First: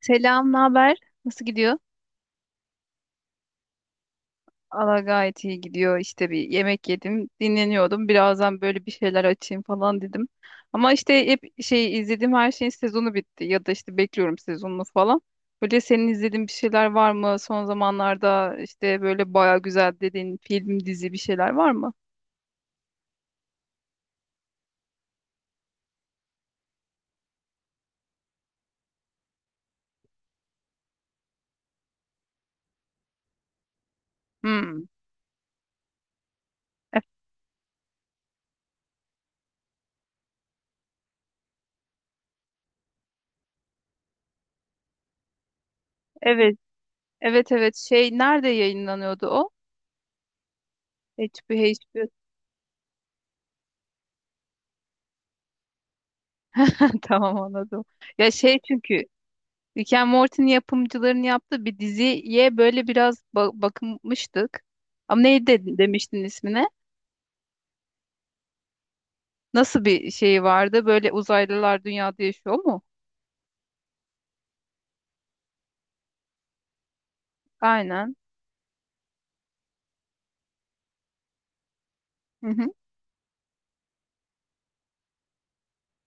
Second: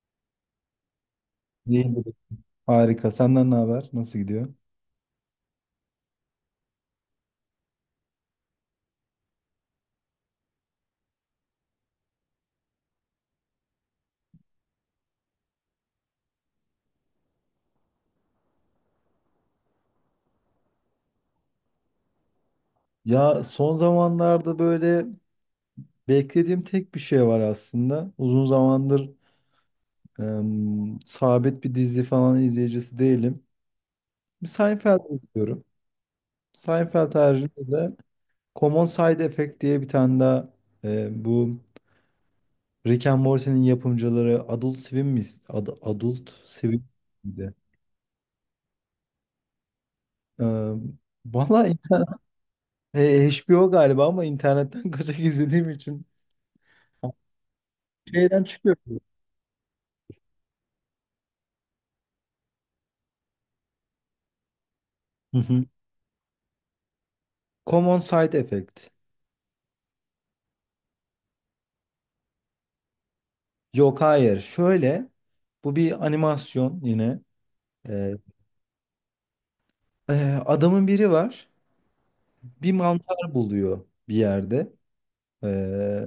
Selam, ne haber? Nasıl gidiyor? İyidir. Harika. Senden ne haber? Nasıl gidiyor? Allah gayet iyi gidiyor. İşte bir yemek yedim, dinleniyordum. Birazdan böyle bir şeyler açayım falan dedim. Ama işte hep şey izlediğim her şeyin sezonu bitti ya da işte bekliyorum sezonunu falan. Böyle senin izlediğin bir şeyler var mı? Son zamanlarda işte böyle baya güzel dediğin film, dizi bir şeyler var mı? Ya son zamanlarda böyle beklediğim tek bir şey var aslında. Uzun zamandır sabit bir dizi falan izleyicisi değilim. Bir Hmm. Seinfeld izliyorum. E- Seinfeld haricinde de Common Side Effect diye bir tane daha bu Rick and Morty'nin yapımcıları Adult Swim mi? Adult Evet, Swim evet, miydi? evet. Şey nerede yayınlanıyordu o? Em, Valla in- HBO, HBO galiba ama internetten kaçak izlediğim için Tamam anladım. Ya şeyden şey çıkıyor. çünkü Rick and Morty'nin yapımcıların yaptığı bir diziye böyle biraz bakmıştık. Ama Hı neydi hı. Demiştin ismine? Common Side Effect. Nasıl bir şey vardı? Böyle uzaylılar dünyada yaşıyor mu? Yok hayır. Şöyle bu bir animasyon yine. Ee, Aynen. e, adamın biri var. Hı hı. Bir mantar buluyor bir yerde. Ee,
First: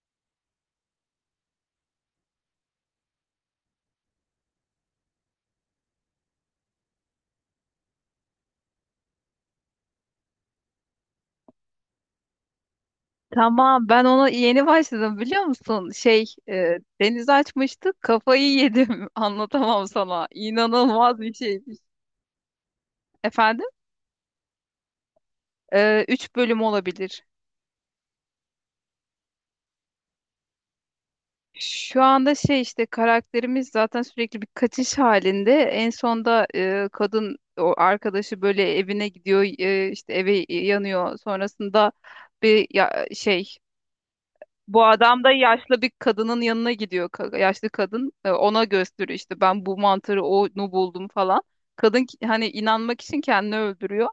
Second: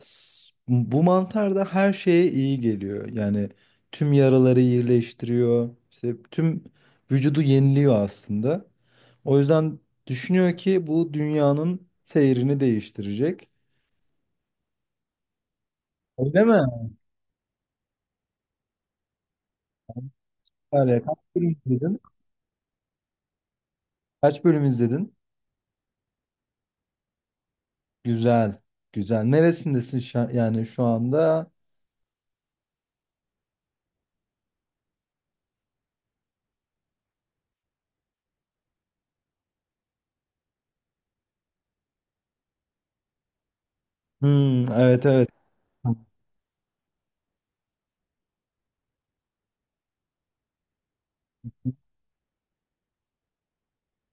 bu mantar da her şeye iyi geliyor. Yani tüm yaraları iyileştiriyor. İşte tüm vücudu yeniliyor aslında. O yüzden düşünüyor ki bu dünyanın seyrini değiştirecek. Tamam, ben ona yeni başladım biliyor musun? Şey, Öyle mi? Deniz açmıştık, kafayı yedim. Anlatamam sana. Öyle. İnanılmaz Kaç bir bölüm şeymiş. izledin? Efendim? Kaç bölüm izledin? Üç bölüm olabilir. Güzel. Güzel. Neresindesin yani şu anda? Şu anda şey işte karakterimiz zaten sürekli bir kaçış halinde. En sonda kadın o arkadaşı böyle evine gidiyor, işte eve yanıyor. Sonrasında bir şey Hmm, bu evet, adam evet. da yaşlı bir kadının yanına gidiyor. Yaşlı kadın ona gösteriyor işte ben bu mantarı onu buldum falan. Kadın hani inanmak için kendini öldürüyor.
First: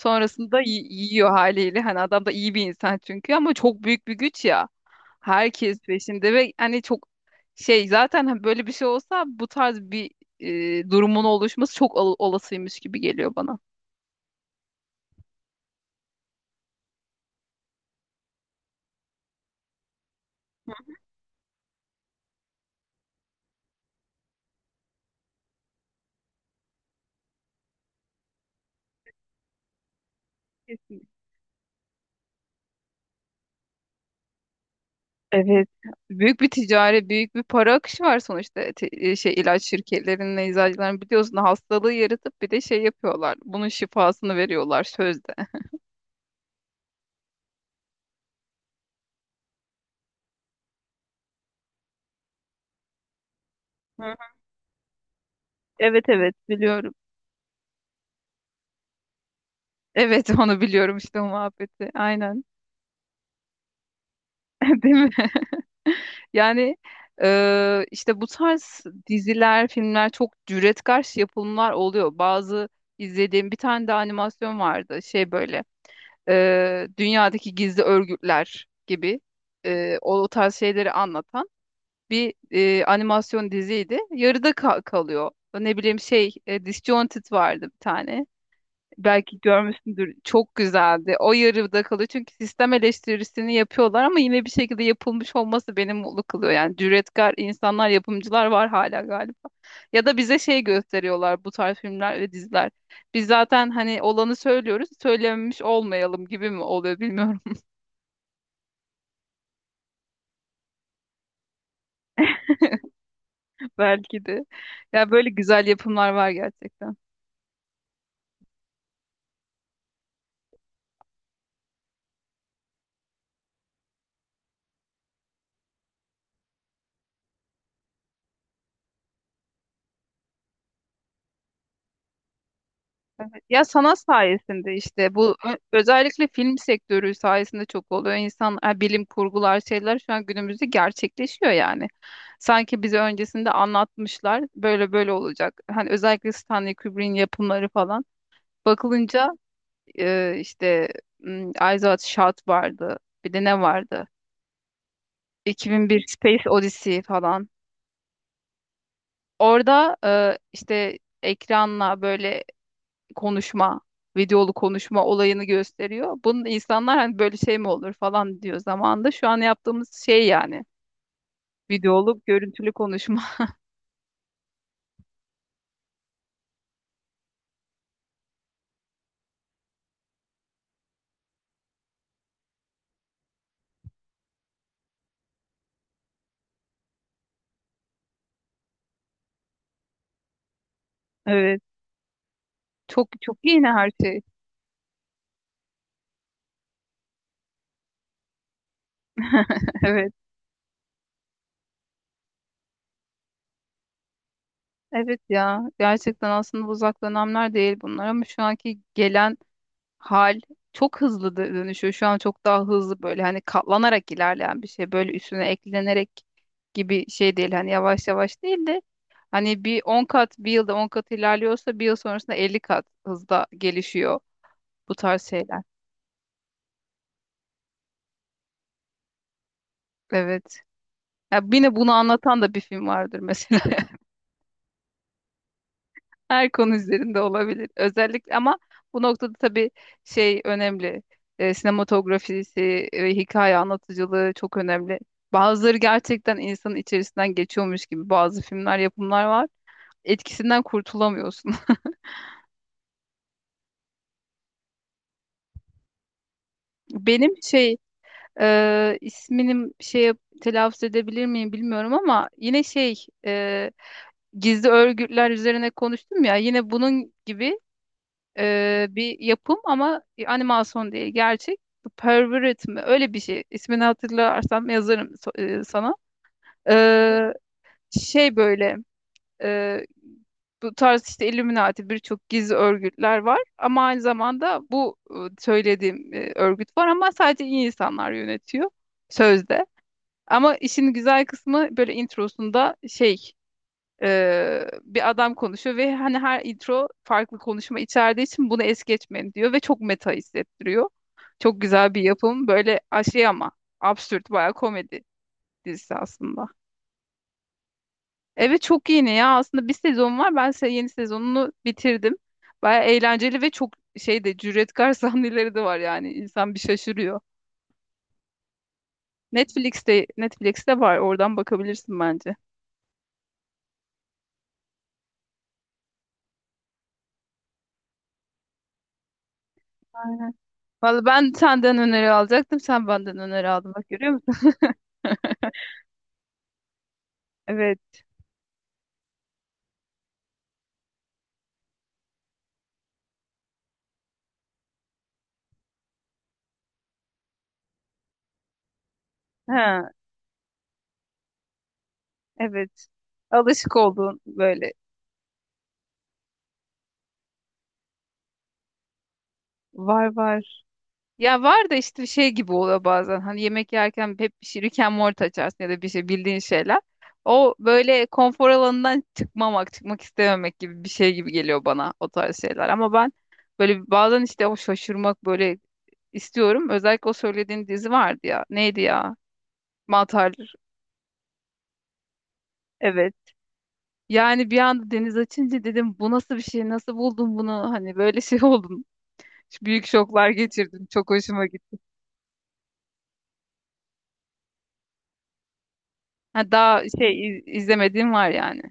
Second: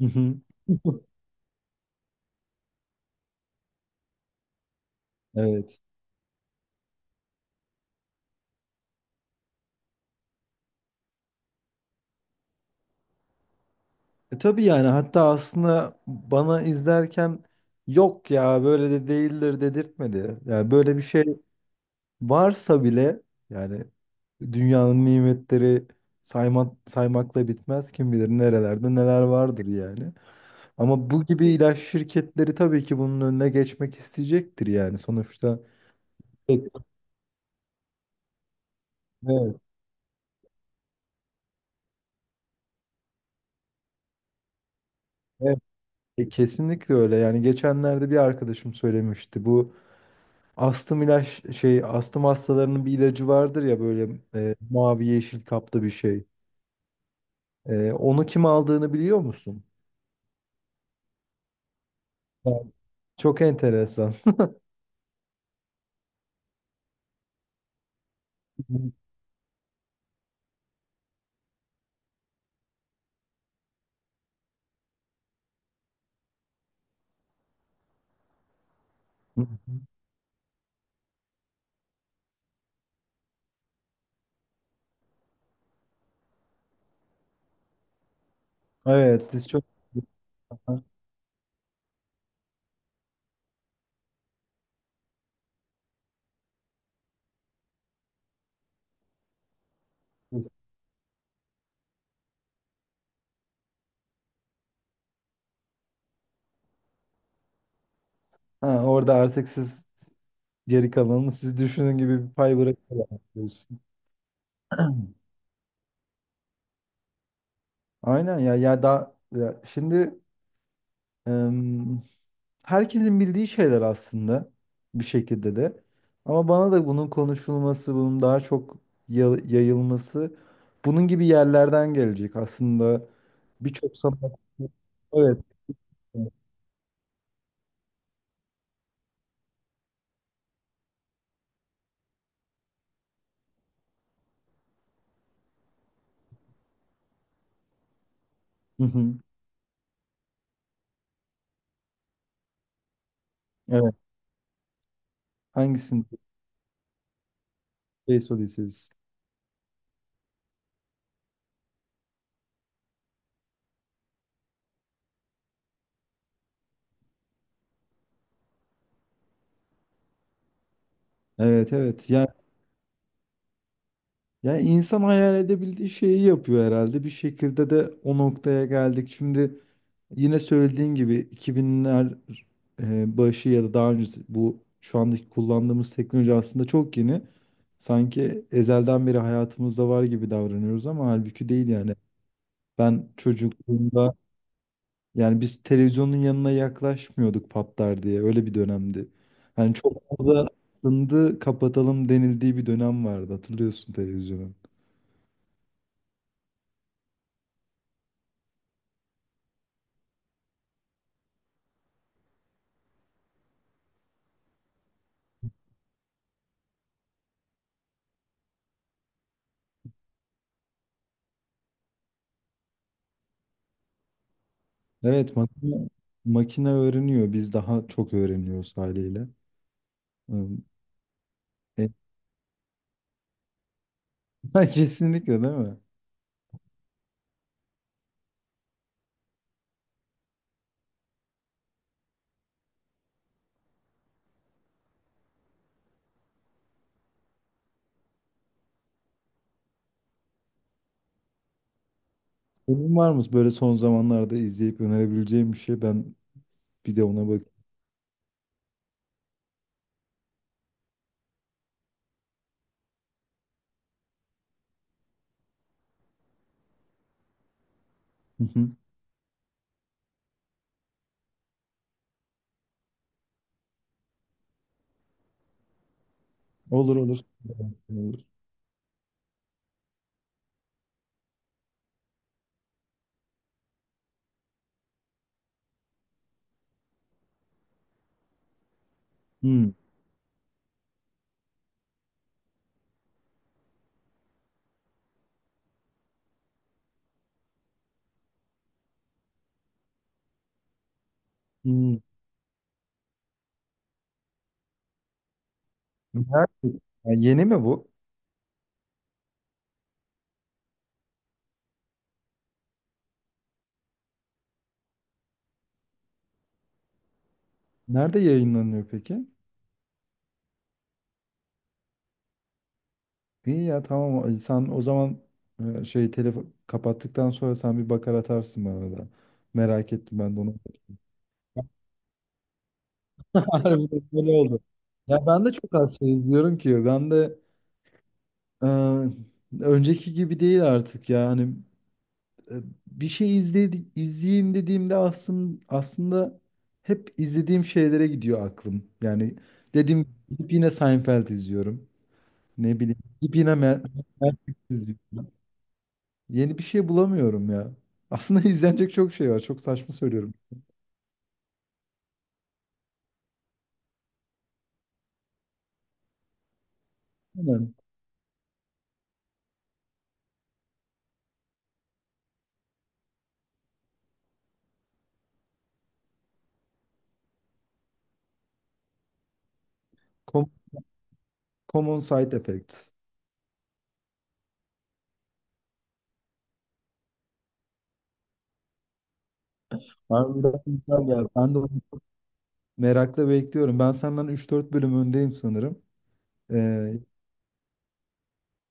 Hı hı. Yiyor haliyle. Hani adam da iyi bir insan çünkü, ama çok büyük bir güç ya. Herkes Evet. peşinde ve hani çok şey zaten, hani böyle bir şey olsa bu tarz bir durumun oluşması çok olasıymış gibi geliyor bana. E tabii yani, hatta aslında bana izlerken yok ya, böyle de değildir dedirtmedi. Yani böyle bir şey varsa bile, yani dünyanın nimetleri sayma, saymakla bitmez. Kim bilir nerelerde neler vardır yani. Ama Kesinlikle. bu gibi ilaç şirketleri tabii ki bunun önüne geçmek isteyecektir yani sonuçta. Evet. Büyük bir Evet, ticari, büyük bir para akışı var sonuçta. Şey evet, ilaç şirketlerinin, eczacıların biliyorsun, hastalığı yaratıp bir de şey yapıyorlar. Bunun şifasını veriyorlar sözde. E, kesinlikle öyle. Yani geçenlerde bir arkadaşım söylemişti. Bu astım ilaç şey astım hastalarının bir ilacı vardır ya, Hı hı. böyle mavi yeşil kapta bir Evet, şey. evet, biliyorum. E, onu kim aldığını biliyor musun? Evet, onu biliyorum işte, o muhabbeti. Aynen. Evet. Çok enteresan. Değil mi? Yani işte bu tarz diziler, filmler çok cüretkar yapımlar oluyor. Bazı izlediğim bir tane de animasyon vardı. Şey böyle dünyadaki gizli örgütler gibi, o tarz şeyleri anlatan bir animasyon diziydi. Yarıda kalıyor. Ne bileyim şey, Disjointed vardı bir tane, Evet, belki siz çok görmüşsündür, çok güzeldi. O yarıda kalıyor çünkü sistem eleştirisini yapıyorlar, ama yine bir şekilde yapılmış olması beni mutlu kılıyor. Yani cüretkar insanlar, yapımcılar var hala galiba. Ya da bize şey gösteriyorlar bu tarz filmler ve diziler. Biz zaten hani olanı söylüyoruz, söylememiş olmayalım gibi mi oluyor bilmiyorum. ha, orada artık siz geri kalanını siz düşünün gibi bir pay bırakıyorsunuz. Belki de. Ya böyle güzel yapımlar var gerçekten. Aynen ya, ya da ya şimdi herkesin bildiği şeyler aslında bir şekilde de. Ama bana da bunun konuşulması, bunun daha çok yayılması, bunun gibi yerlerden gelecek. Aslında Ya birçok sanat sanat... sayesinde işte, bu Evet. Özellikle film sektörü sayesinde çok oluyor. İnsan bilim kurgular şeyler şu an günümüzde gerçekleşiyor yani. Sanki bize öncesinde anlatmışlar böyle böyle olacak. Hani özellikle Stanley Kubrick'in yapımları falan. Hı hı. Bakılınca işte m, Eyes Wide Shut vardı. Bir de ne Evet. vardı? 2001 Hangisini? Space Odyssey falan. Space Odyssey. Orada işte ekranla böyle konuşma, videolu konuşma olayını gösteriyor. Bunun insanlar hani böyle şey mi olur falan diyor zamanında. Şu an yaptığımız şey yani. Evet, evet. Videolu, Yani, görüntülü konuşma. yani insan hayal edebildiği şeyi yapıyor herhalde. Bir şekilde de o noktaya geldik. Şimdi yine söylediğin gibi 2000'ler başı ya da daha önce, bu şu andaki kullandığımız teknoloji aslında çok yeni. Sanki ezelden beri hayatımızda var gibi davranıyoruz ama halbuki Evet. değil yani. Ben Çok çok yeni her çocukluğumda şey. yani biz televizyonun yanına yaklaşmıyorduk, patlar diye, öyle bir dönemdi. Yani Evet. çok fazla ındı kapatalım denildiği bir dönem vardı, hatırlıyorsun televizyonun. Evet ya. Gerçekten aslında uzak dönemler değil bunlar, ama şu anki gelen hal çok hızlı dönüşüyor. Şu an çok daha hızlı, böyle hani katlanarak ilerleyen bir şey. Böyle üstüne eklenerek gibi şey değil. Hani yavaş yavaş değil de, hani bir 10 kat, bir yılda 10 kat ilerliyorsa bir yıl sonrasında 50 kat hızda gelişiyor bu tarz Evet, şeyler. Makine öğreniyor, biz daha çok öğreniyoruz haliyle. Evet. Ee, Ya yine bunu anlatan da bir film vardır mesela. Ha, kesinlikle değil mi? Her konu üzerinde olabilir. Özellikle ama bu noktada tabii şey önemli. Sinematografisi ve hikaye anlatıcılığı çok önemli. Bazıları gerçekten insanın içerisinden geçiyormuş gibi, bazı filmler, yapımlar var. Etkisinden kurtulamıyorsun. Senin var mı böyle son zamanlarda izleyip önerebileceğim bir şey? Ben bir de ona Benim bak. şey, isminim şey, telaffuz edebilir miyim bilmiyorum, ama yine şey, gizli örgütler üzerine konuştum ya, yine bunun gibi Hı hı. Bir yapım, ama animasyon değil, gerçek. The Pervert mi? Öyle bir şey. İsmini hatırlarsam yazarım sana. Olur, olur. E, Olur. şey böyle, e, bu tarz işte Illuminati, birçok gizli örgütler var ama aynı zamanda bu söylediğim örgüt var ama sadece iyi insanlar yönetiyor sözde. Hı, Ama işin güzel kısmı, böyle introsunda şey, bir adam konuşuyor ve hani her intro farklı konuşma içerdiği için bunu es geçmeyin diyor ve çok meta hissettiriyor. Çok güzel hı. bir yapım. Böyle şey, ama absürt bayağı komedi dizisi aslında. Nerede? Ya yeni mi bu? Evet, çok yeni ya. Aslında bir sezon var. Ben yeni sezonunu bitirdim. Bayağı eğlenceli ve çok şey de cüretkar sahneleri de var yani. İnsan bir şaşırıyor. Nerede yayınlanıyor peki? Netflix'te var. Oradan bakabilirsin bence. İyi ya, tamam. Sen o zaman şey telefon kapattıktan sonra sen bir bakar atarsın bana da. Merak ettim Aynen. ben de onu. Vallahi ben senden öneri alacaktım. Sen benden öneri aldın. Bak, Harbiden görüyor böyle musun? oldu. Ya ben de çok az şey izliyorum ki. Ben de Evet. e, önceki gibi değil artık ya. Hani e, bir şey izledi, izleyeyim dediğimde aslında hep izlediğim şeylere gidiyor aklım. Yani He. dediğim gibi gidip yine Seinfeld izliyorum. Ne Evet. bileyim gidip yine Alışık olduğun Matrix böyle, izliyorum. Yeni bir şey bulamıyorum ya. Aslında izlenecek çok şey var. Çok saçma var söylüyorum. var. Ya var da, işte şey gibi oluyor bazen. Hani yemek yerken hep bir şey Rick and Morty açarsın ya da bir şey, bildiğin şeyler. O Aynen. böyle konfor alanından çıkmamak, çıkmak istememek gibi bir şey gibi geliyor bana o tarz şeyler. Ama ben böyle bazen işte o şaşırmak böyle istiyorum. Özellikle o söylediğin dizi vardı ya. Neydi ya? Mantar. Com- Common Side Effects. Evet. Yani bir anda deniz açınca dedim bu nasıl bir şey? Nasıl buldun bunu? Hani böyle şey oldum. Büyük şoklar Harbiden geçirdim. güzel Çok ya. hoşuma Ben de onu gitti. merakla bekliyorum. Ben senden üç dört bölüm öndeyim sanırım. Ha, daha Ee, şey izlemediğim var yani.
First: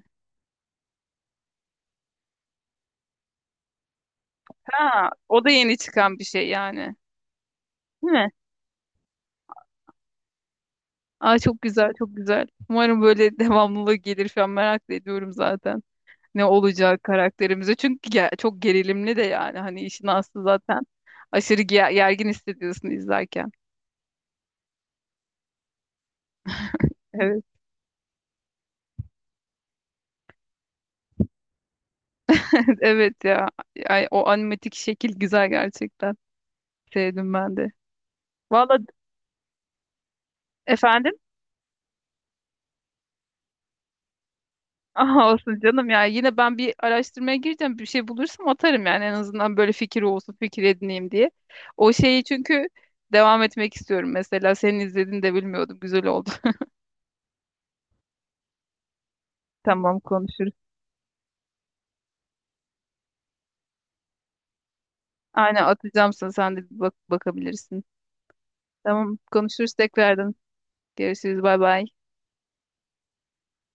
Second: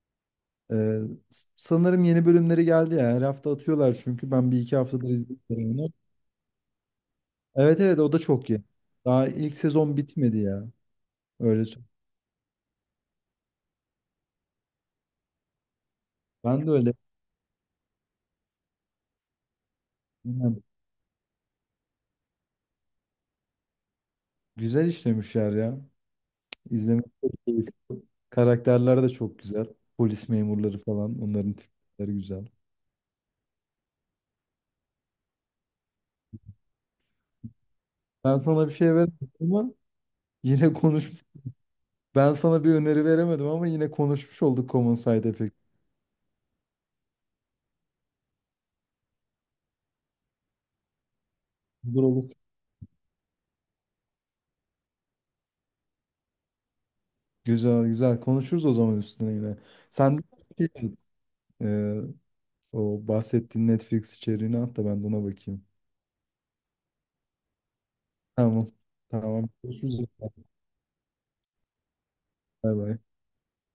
Ee, sanırım yeni bölümleri geldi ya. Her hafta atıyorlar çünkü ben bir iki Ha, haftadır o da izliyorum yeni onu. çıkan bir şey yani. Evet, evet, Değil o da mi? çok iyi. Daha ilk sezon bitmedi ya. Aa, çok Öyle. Güzel, çok güzel. Umarım böyle devamlılığı gelir falan, merak da ediyorum zaten. Ne Ben de öyle. olacak karakterimize. Çünkü çok gerilimli de yani. Hani işin aslı Bilmem. zaten. Aşırı gergin hissediyorsun izlerken. Güzel işlemişler ya. İzlemek çok Evet. keyifli. Karakterler de çok güzel. Polis memurları falan, onların tipleri güzel. Evet ya. Ay, o animatik şekil güzel gerçekten. Sevdim ben de. Ben sana bir Valla şey veremedim ama yine efendim? konuş. Ben sana bir öneri veremedim ama yine konuşmuş olduk, Common Side Aha olsun Effect. canım ya. Yine ben bir araştırmaya gireceğim. Bir şey bulursam atarım yani, en azından böyle fikir olsun, fikir edineyim diye. O Olur, şeyi olur. çünkü devam etmek istiyorum. Mesela senin izlediğini de bilmiyordum. Güzel oldu. Güzel, güzel. Konuşuruz o zaman üstüne yine. Tamam, Sen de konuşuruz. şey, o bahsettiğin Netflix içeriğini at da ben de ona Aynen, bakayım. atacağım sana. Sen de bir bak, bakabilirsin. Tamam. Tamam, Tamam. konuşuruz Görüşürüz. tekrardan. Görüşürüz. Bay bay. Bay bay.